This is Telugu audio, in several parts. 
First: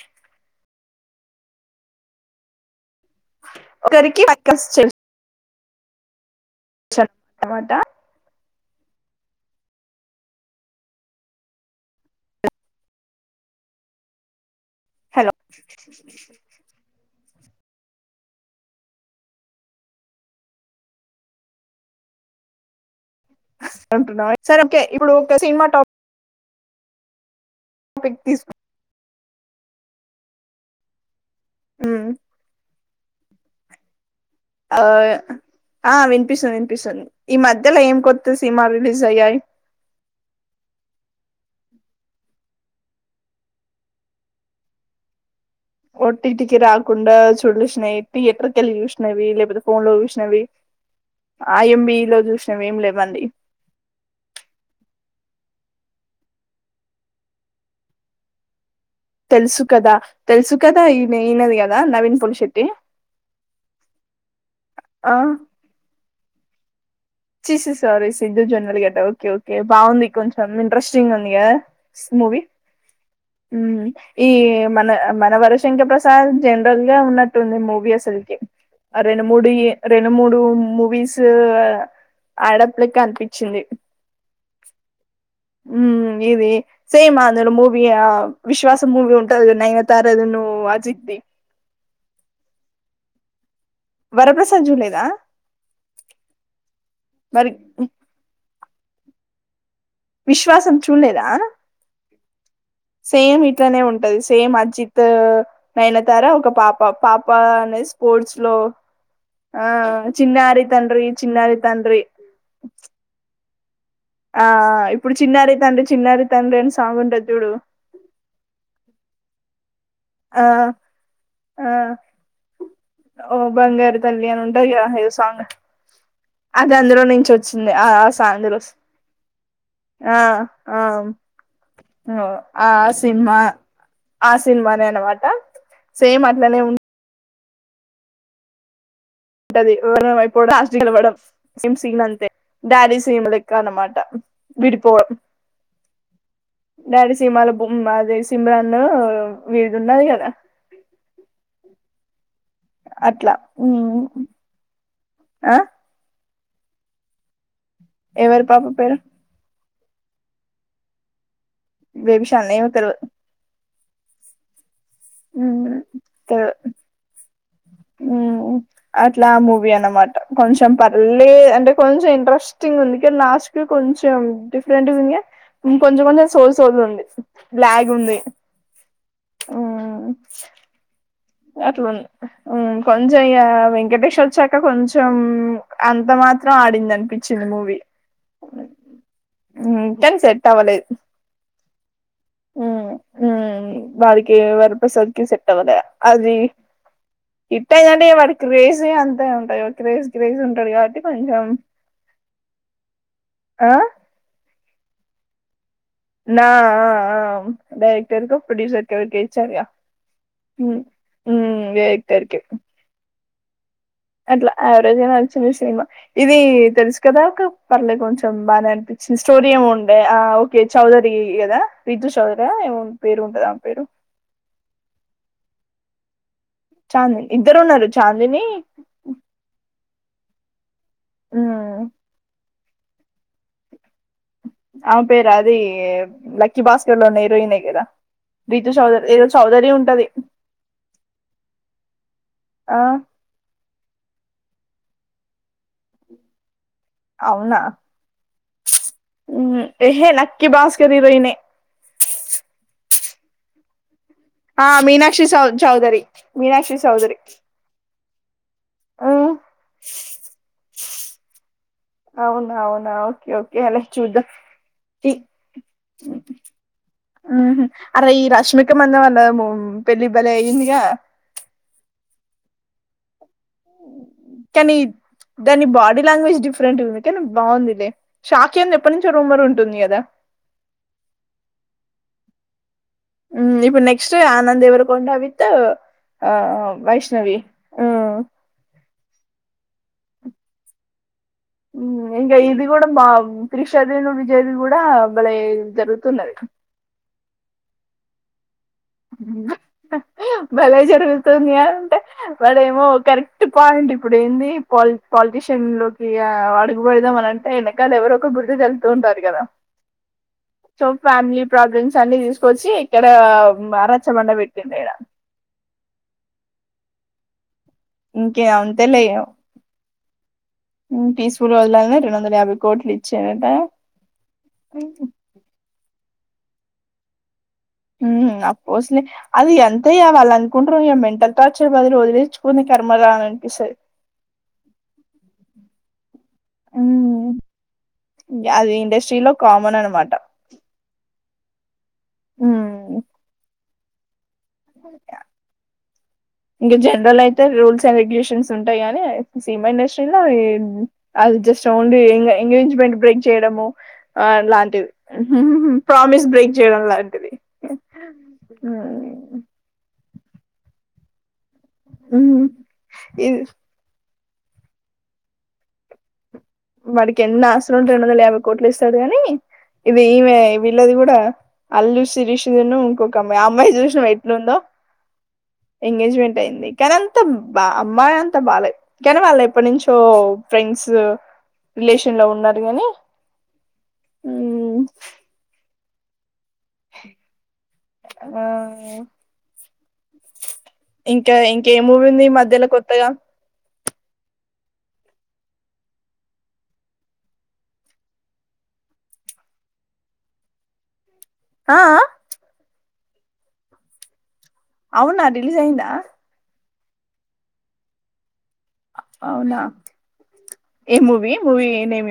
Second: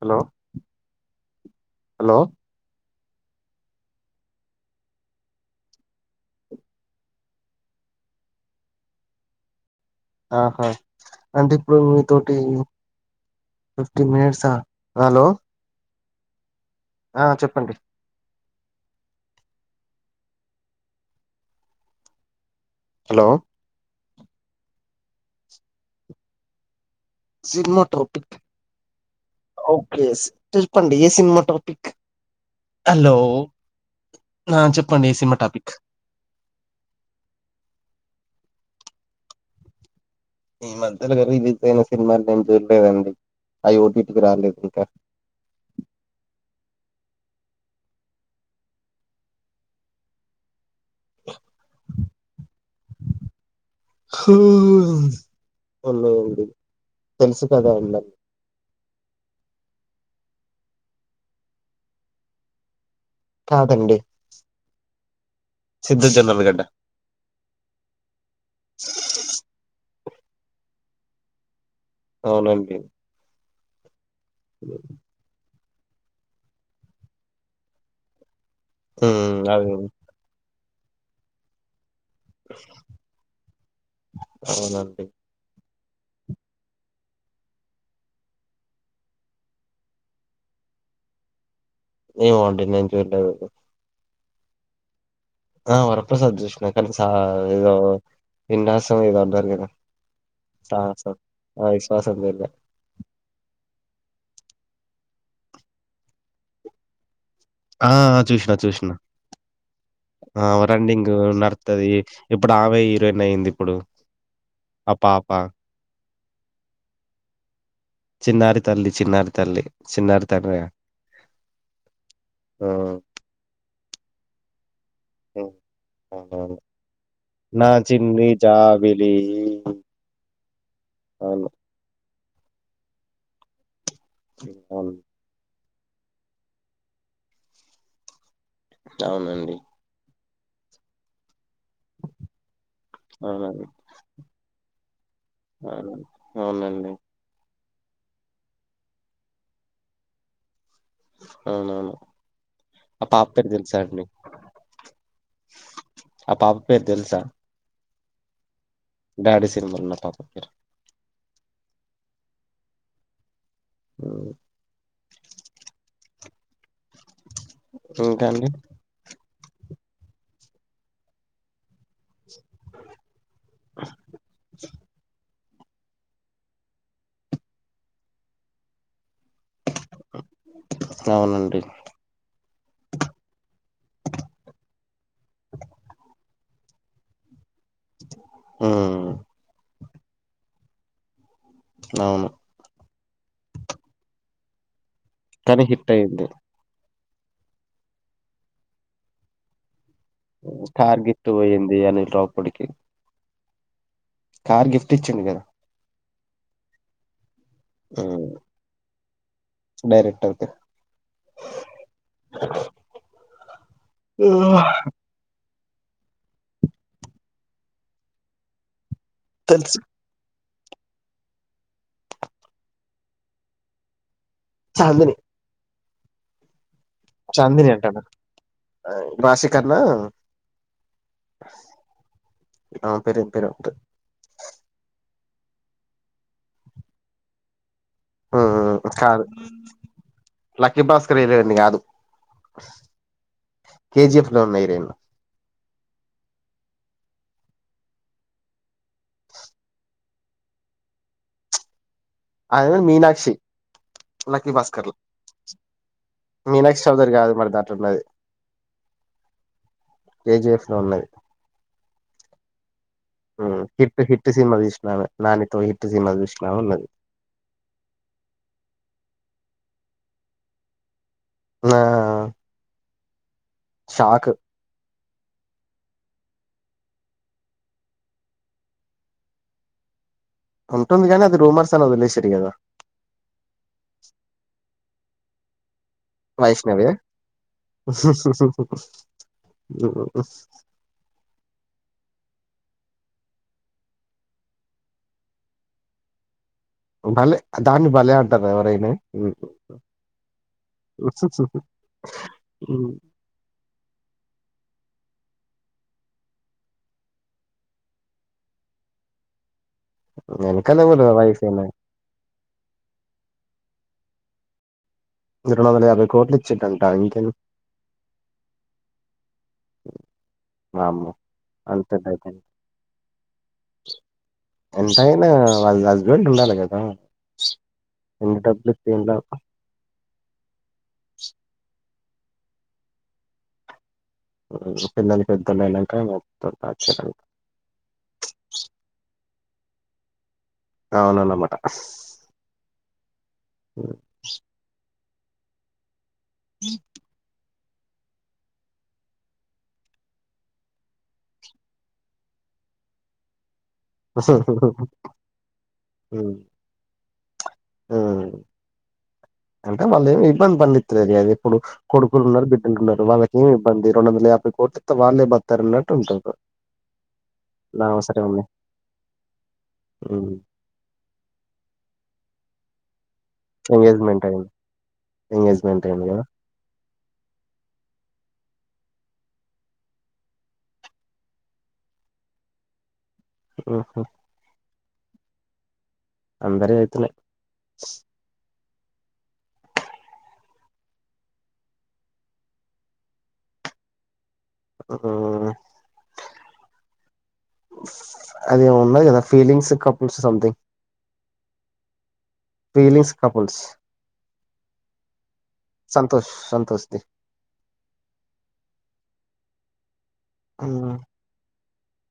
హలో హలో ఒకరికి [unintelligible] [unintelligible] మాట ఆహా అంటే ఇప్పుడు మీ తోటి ఫిఫ్టీన్ మనిట్స్ అ హలో ఆ చెప్పండి హలో అంటున్నావ్ సరే ఓకే ఇప్పుడు ఒక సినిమా టాప్ సినిమా ట్రాఫిక్ తీసుకు ఓకే చెప్పండి ఏ సినిమా టాపిక్ హలో ఆ చెప్పండి ఏ సినిమా టాపిక్ ఆ వినిపిస్తుంది వినిపిస్తుంది ఈ మధ్యలో ఏం కొ త్త సినిమాలు రిలీజ్ అయ్యాయి ఈ మధ్యలోగా రిలీజ్ అయిన సినిమాలు నేను చూడలేదండి అవి ఓటీటికి రాలేదు ఇంకా ఒటిటికి రాకుండా చూడ్లు చూసనాయి థియేటర్ వేళ్ళి చూసినవి లేకపోతే ఫోన్ లో చూసినవి ఆ ఎంబి లో చూసినవి ఏం లేవండి చూడ్లేండి తెలుసు కదా అండి తెలుసు కదా తెలుసు కదా ఈన ఈనది కదా నవీన్ పూలీశెటి కాదండి ఆ సిద్ధు జన్నల్ గడ్డ చి సి సారీ సింధు జనాల గడ్డ ఓకే ఓకే బాగుంది కొంచెం ఇంట్రెస్టింగ్ ఉంది కదా అవునండి హ్మ్ ఈ మన మనవర శంకర్ ప్రసాద్ జనరల్ గా ఉన్నట్టుంది మూవీ అసలుకి ఆ రెండు ఉమ్ మూడి అది రెండు మూడు ము వీస్ రేప్లికా అనిపించింది అవునండి ఉ ఇది సేమ్ అతడు మూవి ఆ విశ్వాస మూవీ ఉంటది నైనతార ది ను అజిత్ ది ఏమో అండి నేను చూడలేదు వరప్రసాద్్ జూలేదా ఆ వరాప్రసాద్ చూసిన కనీస మరి ఏదో నిన్న యసూ ఇద అంటారు కదా విశ్వాసం చూలేదా [unintelligible] సేమ్ ఇట్లనే ఉంటది సేమ్ అజిత్ నైనతారా ఒక పాప పాప వా అనే ఆ! ఆ! స్పోర్ట్స్ చూషినా. లో చూషినా. ఆ ఆ! చిన్నారి తండ్రి రన్నింగ్ చిన్నారి నడతది. తండ్రి ఆమె హీరోయిన్ ఇప్పుడు అయిందిప్పుడు. ఆ ఇప్పుడు చిన్నారి తండ్రి చిన్నారి తండ్రిని సాగు ఉంటాది చూడు చిన్నారి తల్లి చిన్నారి తల్లి చిన్నారి తల్లి ఆ ఆ బంగారు తల్లి అను ఉంటాది కదా సాంగ్ హ్మ్. అవునవును. అది అందులో నుంచి నా వచ్చిందే ఆ సా చిన్ని అందులో జాబిలి ఆ ఆ అవును. ఆ సినిమా ఆ సినిమానే అవును. అనమాట సేమ్ అట్లనే ఉ అవునండి. ఉంటది పో కూడా ఆశగా మేడం సమ్ సన్ అంతే డాడీసీమలు ఎక్క అవునండి. అనమాట విడిపోవడం అవునండి. అవునండి. డాడీసీమలో అది సిమ్రాన్ వీడిది ఉన్నది కదా అవునవును ఆ పాప అట్లా పేరు ఉమ్ తెలుసా అండి? ఆ ఆ పాప పేరు తెలుసా ఎవరి పాప పేరు డాడి తిరుమలన్న పాపపేరు బేబీశామలి నాకు తెల్వదు [inaudible] ఉమ్ ఇంకా అండి లా మూవీ అన్నమాట కొంచెం పర్లి అంటే కొంచెం ఇంట్రెస్ట్ స్ంగ్ ఉంది ఇం లాస్ట్ క కొంచెం డిఫరెంట్ంకా కొంచెం కొంచెం సోది సోది ఉంది లాగ్ ఉంది ఆ అవునండి అట్లాంది కొంచెం ఇ వెంకటేష్ వచ్చాక కొంచం కొంచం అంత మాత్రం ఆడింది అనిపించింది మూవీ ఆ న్ సెట్ అవలేదు అవును ఉ బడికి వర ప్రస కానీ సిట్టమద హిట్ అయింది. అది ఇట్టాంటడి వాటి క్రేజీ అంతా ఉంటాయి క్రేజ్ క్రేజ్ ఉంటది కాబట్టి కార్ గిఫ్ట్ కొంచెం పోయింది అనిల్ రావు పూడికి ఆ కార్ గిఫ్ట్ ఇచ్చిండి కదా నా డైరెక్టర్ హ్మ్. కో ప్రొడ్యూసర్ ఎవర్కో ఇచ్చారుక డైరెక్టర్‌కి. డైరెక్టర్ కె అట్లా యావరేజ్ అనా వచ్చిన సినిమా ఇది తెలుసు కదా ఒక పర్లే కొంచెం బాగానే అనిపింది స్టోరి తెలుసు ఉండే చౌదరి కదా రిజు చౌదరి ఏమ పేరు ఉంటదా ఆ పేరు చందని చాందిని ఇద్దరు ఉన్నారు అంటాన్న. చాందిని రాశిఖన్నా ఆ ఆ పెరి పెరు ఉంట ఆమె పేరు అది లక్కీ భాస్కర్ లో ఉన్న హీరోయిన్ ఏ కదా రీతు చౌదరి ఏదో కాదు చౌదరి ఉంటది లక్కీ భాస్కర్ వెరవండి కాదు ఆ కేజఫ్ లోన్నాయిరేనా అవునా ఏహ నక్క్కీ బస్ క రయిే అదిే మ మీనాక్షి లక్కీ ఆ భాస్కర్‌లో. మీనాక్షి చౌ చౌదరి మీనాక్షి చౌదరి ఏజఫ సన్నది అవును అవును ఓకే ఓకే అలా హిట్ చూద్దాం హిట్ సినిమా తీసిన ఆమె. నానితో హిట్ సినిమా చూసిన ఆమె ఉన్నది. అరే ఈ రష్మిక మందం వాళ్ళ పెళ్ళి బలే ఇందగా ఆ సాఖ కానీ దాని బాడీ లాంగ్వేజ్ డిఫరెంట్ ఉంది కానీ బాగుందిలే షాక్ అంది ఎప్పటి నుంచో రూమ్మర్ ఉంటుంది కదా ఉంటుంది కానీ అది రూమర్స్ అని వదిలే సరి కదా ఉ ఇప్పుడు నెక్స్ట్ ఆనంద దేవరు కొండవిత్ వైష్ణవ బబస్ ఇంకా ఇది కూడా మా త్రిషదేను విజయది కూడా మల జరుగుతున్నది భలే దాన్ని భలే అంటారు ఎవరైనా భలే జరుగుతుంది అంటే వాడేమో కరెక్ట్ పాయింట్ ఇప్పుడు ఏంది పాలి పాలిటీషియన్ లోకి అడుగుపడదాం అనింటే వెనకాల ఎవరొ ఒకరు గుర్తు తెళ్తూ ఉంటారు కదా వెనకాల సో ఎవరు వైఫ్ ఫ్యామిలీ అయినా ప్రాబ్లమ్స్ అన్ని తీసుకొచ్చి ఇక్కడ [unintelligible] రెండు వందల యాభై కోటిట్లు ఇచ్చిట్ంటా ఎంక ఇంకే అంతే లే [inaudible] వామ్మో తీసుఫుల్ వదలాల అంతట రెండు వందల అయిపోయింది యాభై కోట్లు ఇచ్చేయినట. రెండు ఉండాలే కదా. ఉమ్ ఎన్ని డబ్బులు ఇస్తే అప్పస్లే ఏం లాభం అది ఎంతయ్యవ అళ అందకుంట్రు ఇ మెంటల్ టార్చర్ బదులు తెర్చుకుని కర్మ కాదు అనిపిస్తాది. ఆ పిల్లలు పెద్దోళ్ళు అయినంక. అది ఇండస్ట్రీలో. కామన్ అనమాట. అవునన్నామాట. ఆ [inaudible] [inaudible] ఇంగా జనరల్ యితే రూల్స్ రెగ్యులేషన్స్ ఉంటాయి. కానీ సినిమా ఇండస్ట్రీలో అది జస్ట్ ఓన్లీ ఎంగేజ్మెంట్ బ్రేక్ చేయడము. ఆ లాంటిది ప్రామిస్ బ్రేక్ చేయడం లాంటిది. ఉమ్ అంటే వాళ్ళ ఏమి ఇబ్బంది పడనిత్తలేరు అది ఇప్పుడు కొడుకులు ఉమ్ ఉన్నారు బిడ్డలు ఉన్నారు. ఇది వాళ్ళకి ఇబ్బంది రెండు వందల యా కోట్టి ఇతే వాళ్ళే బతారు అన్నట్టు ఉంటారు. వాడికి ఎన్ని ఆస్తులు ఉంటె దాని రెండు వందల అవసరం యాభై ఏముంది కోట్లు ఇస్తాడు గానీ ఇది మ్మ్ ఈమె వీళ్ళది కూడా అల్లు శిరీష్. [unintelligible] ఒక అమ్మాయి ఆ అమ్మాయిని చూసినవ ఎంగేజ్మెంట్ ఎట్ల అయింది ఉందో ఎంగేజ్మెంట్ అయింది కదా ఎంగేజ్మెంట్ అయింది. కానీ అంత బా అమ్మాయి అంతా బాలే. కానీ వాళ్లు ఎప్పటి నుంచో ఫ్రెండ్స్. రిలేషన్ లో ఉన్నారు కాని ఊహూ అందరివి అయితున్నాయి. ఆ ఇంకా ఇంకే మూవీ ఉంది ఈ మధ్యలో కొత్తగా ఆ అది ఉన్నది కదా ఫీలింగ్స్ కపుల్స్ సంథింగ్. ఆ, ఆ ఫీలింగ్స్ కపుల్స్. అవునా రిలీజ్ అయిందా. అ [inaudible] అవునా ఏం మూవి మూవి మేం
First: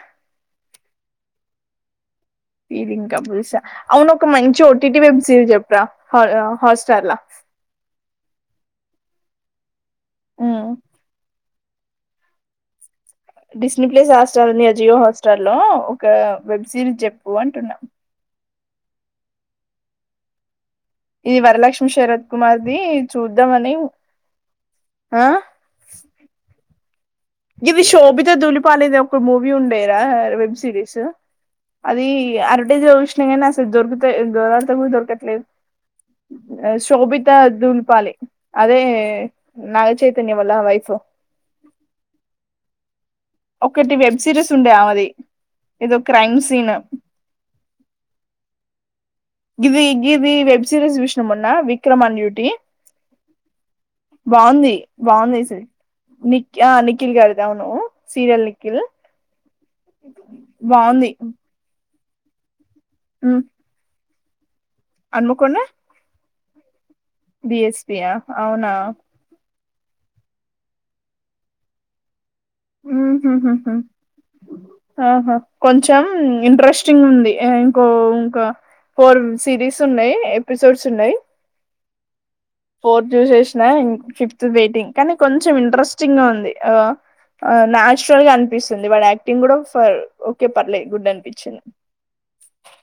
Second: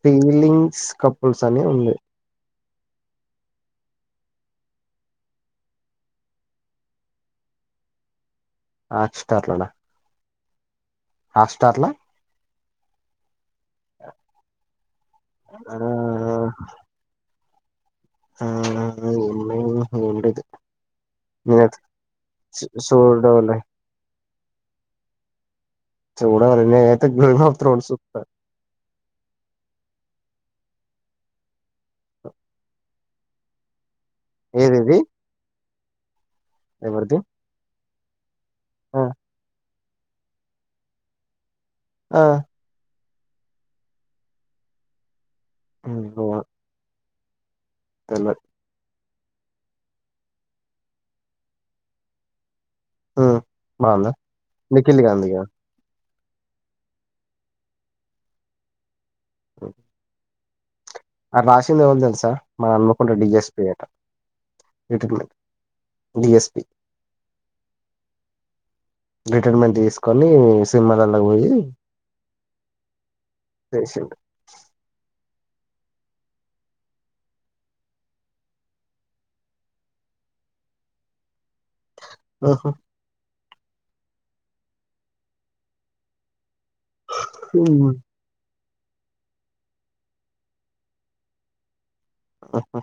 ఫీలింగ్. స్ కపుల్స్ అని ఉంది. ఫీలింగ్ కపుల్స అవును ఒక మంచి ఓటీటి వెబ్ సిరీస్ చెప్పరా హాట్స్టార్ లా. హాట్ స్టార్ లనా హ్ హాట్ స్టార్ లా డిస్ని ప్లేస్ హాస్టల్ ఉంది జియో హాస్టల్ లో ఆ ఒక వెబ్ సిరీస్ చెప్పు అం టున్న [unintelligible] ఇది నేనైతే వరలక్ష్మి శరత్ చు కుమార్దు చూడలే చూద్దామ అని ఆ [unintelligible] ఆఫ్ గివి థ్రోన్స్ చూస్తా శోభిత దులిపాలేది ఒక మూవీ ఉండేరా వెబ్ సీరీస్ అది అడ్వర్టైజ్లో వచ్చినయ్ కానీ అసలు దొరుక్ దేవులాడుతే కూడా ఏదిది దొరకట్లేదు ఆ ఎవరిది శోభిత దులుపాలే అదే ఆ నాగచైతన్య వల్ల వైఫ్ ఆ ఒకటి వెబ్ సిరీస్ ఉండే ఆమెది ఏదో క్రైమ్ సీన్ తెలువద్ గిది గిది వెబ్ సిరీస్ చూసిన మొన్న విక్రమ్ అన్ డ్యూటీ హ్ బాగుందా నిఖిల్ గాంధిగా నిక్కి ఆ నిఖిల్ గారిది అవును సీరియల్ నిఖిల్ హ్ [unintelligible] ఆ రాసింది ఎవలు తెలుస్ సార్ మన హన్మకొండ డీజెస్పీ డీఎస్ బిఎస్పీయా అవునా కానీ సినిమాలాల్లకు పోయి ఉహుహు చేసిండు ఆహా కొంచెం ఇంట్రెస్టింగ్ ఉంది ఇంకో ఇంకా ఫోర్ సిరీస్ ఉన్నాయి ఎపిసోడ్స్ ఉన్నాయి. ఫోర్ ద్యుశేషు [inaudible] నా ఇన్ ఫిఫ్త్ వెయిటింగ్ కానీ కొంచెం ఇంట్రెస్టింగ్ గా ఉంది. ఆ న్యాచురల్గా అంత్ అనిపిస్తుంది వాడి యాక్టింగ్ కూడా ఫర్ ఓకే పర్లేదు గుడ్ అనిపించింది. ఆహా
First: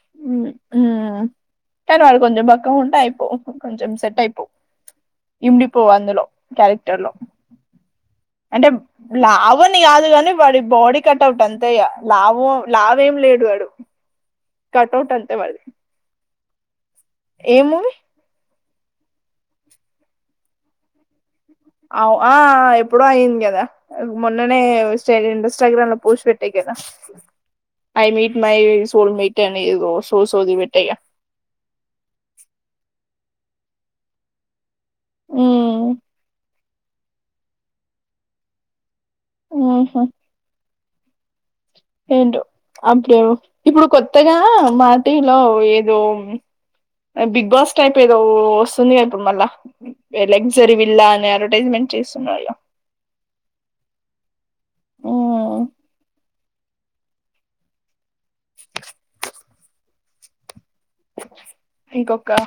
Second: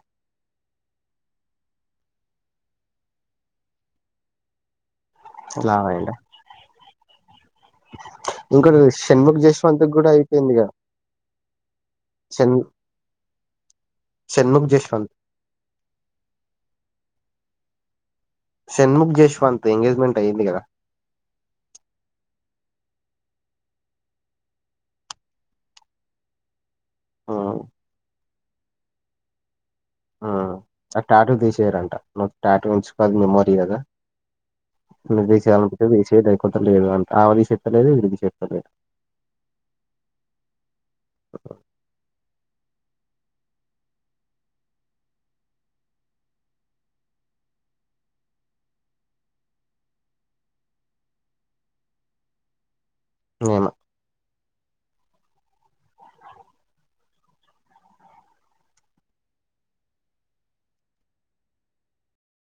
ఉ కానీ వాడు కొంచెం బక్కగా ఉంటే అయిపో కొంచెం సెట్ అయిపో ఇమ్డి పోవు లావైండ అందులో క్యారెక్టర్ లో ఇంకోటి [unintelligible] లావు అని జశ్వంత్ కాదు కూడా గానీ వాడి అయిపోయిందిగా బాడీ కటవుట్ అంత్ దయా లావూ షణ్ లావు ఏం లేడు వాడ్ షణ్ముఖ్ జశ్వంత్ కటవుట్ అంతే మాది ఏ మూవీ షణ్ముఖ్ జశ్వంత్ ఎంగేజ్మెంట్ అయ్యింది గదా అవు ఆ ఎప్పుడో అయింది గదా. మొన్ననే ఇన్స్టాగ్రామ్ లో పోస్ట్ పెట్టా గదా ఆ I meet my soul mate and ఆ ఆ ఆ టాటూ తీశేయరంటా నువ్ టాటు ఉుంచ్ అది మెమొరీ గదా నువ్ తీశేయాలి అనుకుంటే తీశేయ్ దానిక్ [unintelligible] లేదు అంట ఆమె తీశేత లేదు వీడు తీశేతలేడు ఊహు ఏంటో. [unintelligible] ఇప్పుడు కొత్తగా మాటీవిలో ఏదో బిగ్ బాస్ టైప్ ఏదో వస్తుందిగా ఇప్పుడు మళ్ళా. లగ్జరీ విల్లా అని అడ్వర్టైజ్మెంట్ చేస్తున్నారుగ ఇవాళా ఊ ఇంకొకా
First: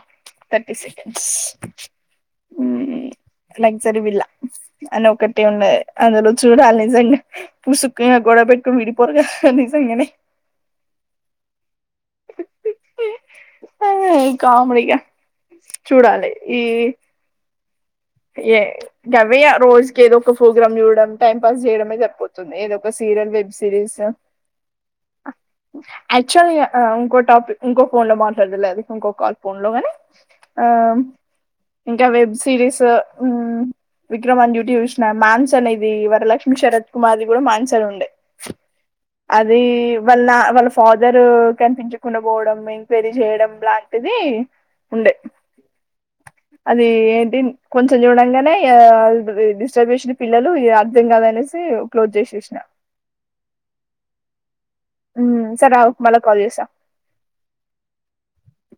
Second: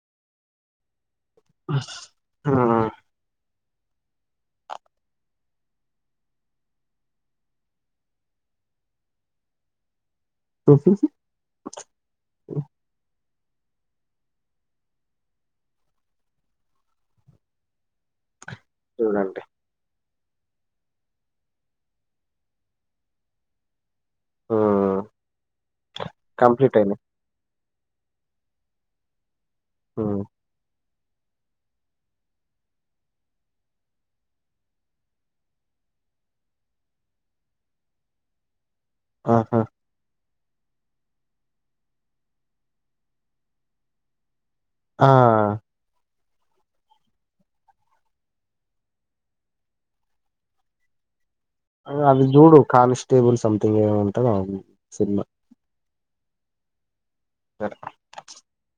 థర్టీ సెకండ్ ఆ లగ్జరీ విల్లా అని ఒక్కటే ఉన్నదది అందులో చూడాలి నిజంగా పుసుక్కునా గొడవ పెట్టుకొని విడిపోరుగా నిజంగనే. [unintelligible] ఆ కామెడిగా చూడాలి ఈ ఏ గవ్యె చూడండి ఇగా రోజ్ ఏదో ఒక ప్రోగ్రామ్ చూడడం టైం పాస్ చేయడమే సరిపోతుంది. ఏదో ఒక సీరియల్, వెబ్ సిరీస ఉమ్ ఆక్టువల్ గా కంప్లీట్ ఆ అయింది ఇంకో టాపిక్ ఇంకో ఫోన్ లో మాట్లాడుదులే అది ఇంకో కాల్ ఫోన్ లో గానీ ఉమ్ ఆ ఇంకా వెబ్ సిరీసా ఊ విక్రమ్ ఆన్ డ్యూటీ చూశిన. మాన్స్ అనేవీ వరలక్ష్మి శరత్ కుమార్ది గూడా మాన్సన్ ఉండే ఆహా అదీ వల్నా వాళ్ళ ఫాదరూ కనిపించకుండా పోవడం, ఎంక్వైరీ చేయడం లాంటిదీ ఆ అది ఏటిన్ కొంచెం చూడంగానే య అ డిస్టర్బ్ చేసిన పిల్లలు ఇగ అర్ధం కాదనేసి అ క్లోజ్ అది చేసేసిన. జూడు కాన్స్టేబుల్ సంథింగ్ ఏ ముంటది ఆమె సినిమా రావ్ మల్లా కాల్ చేశా జర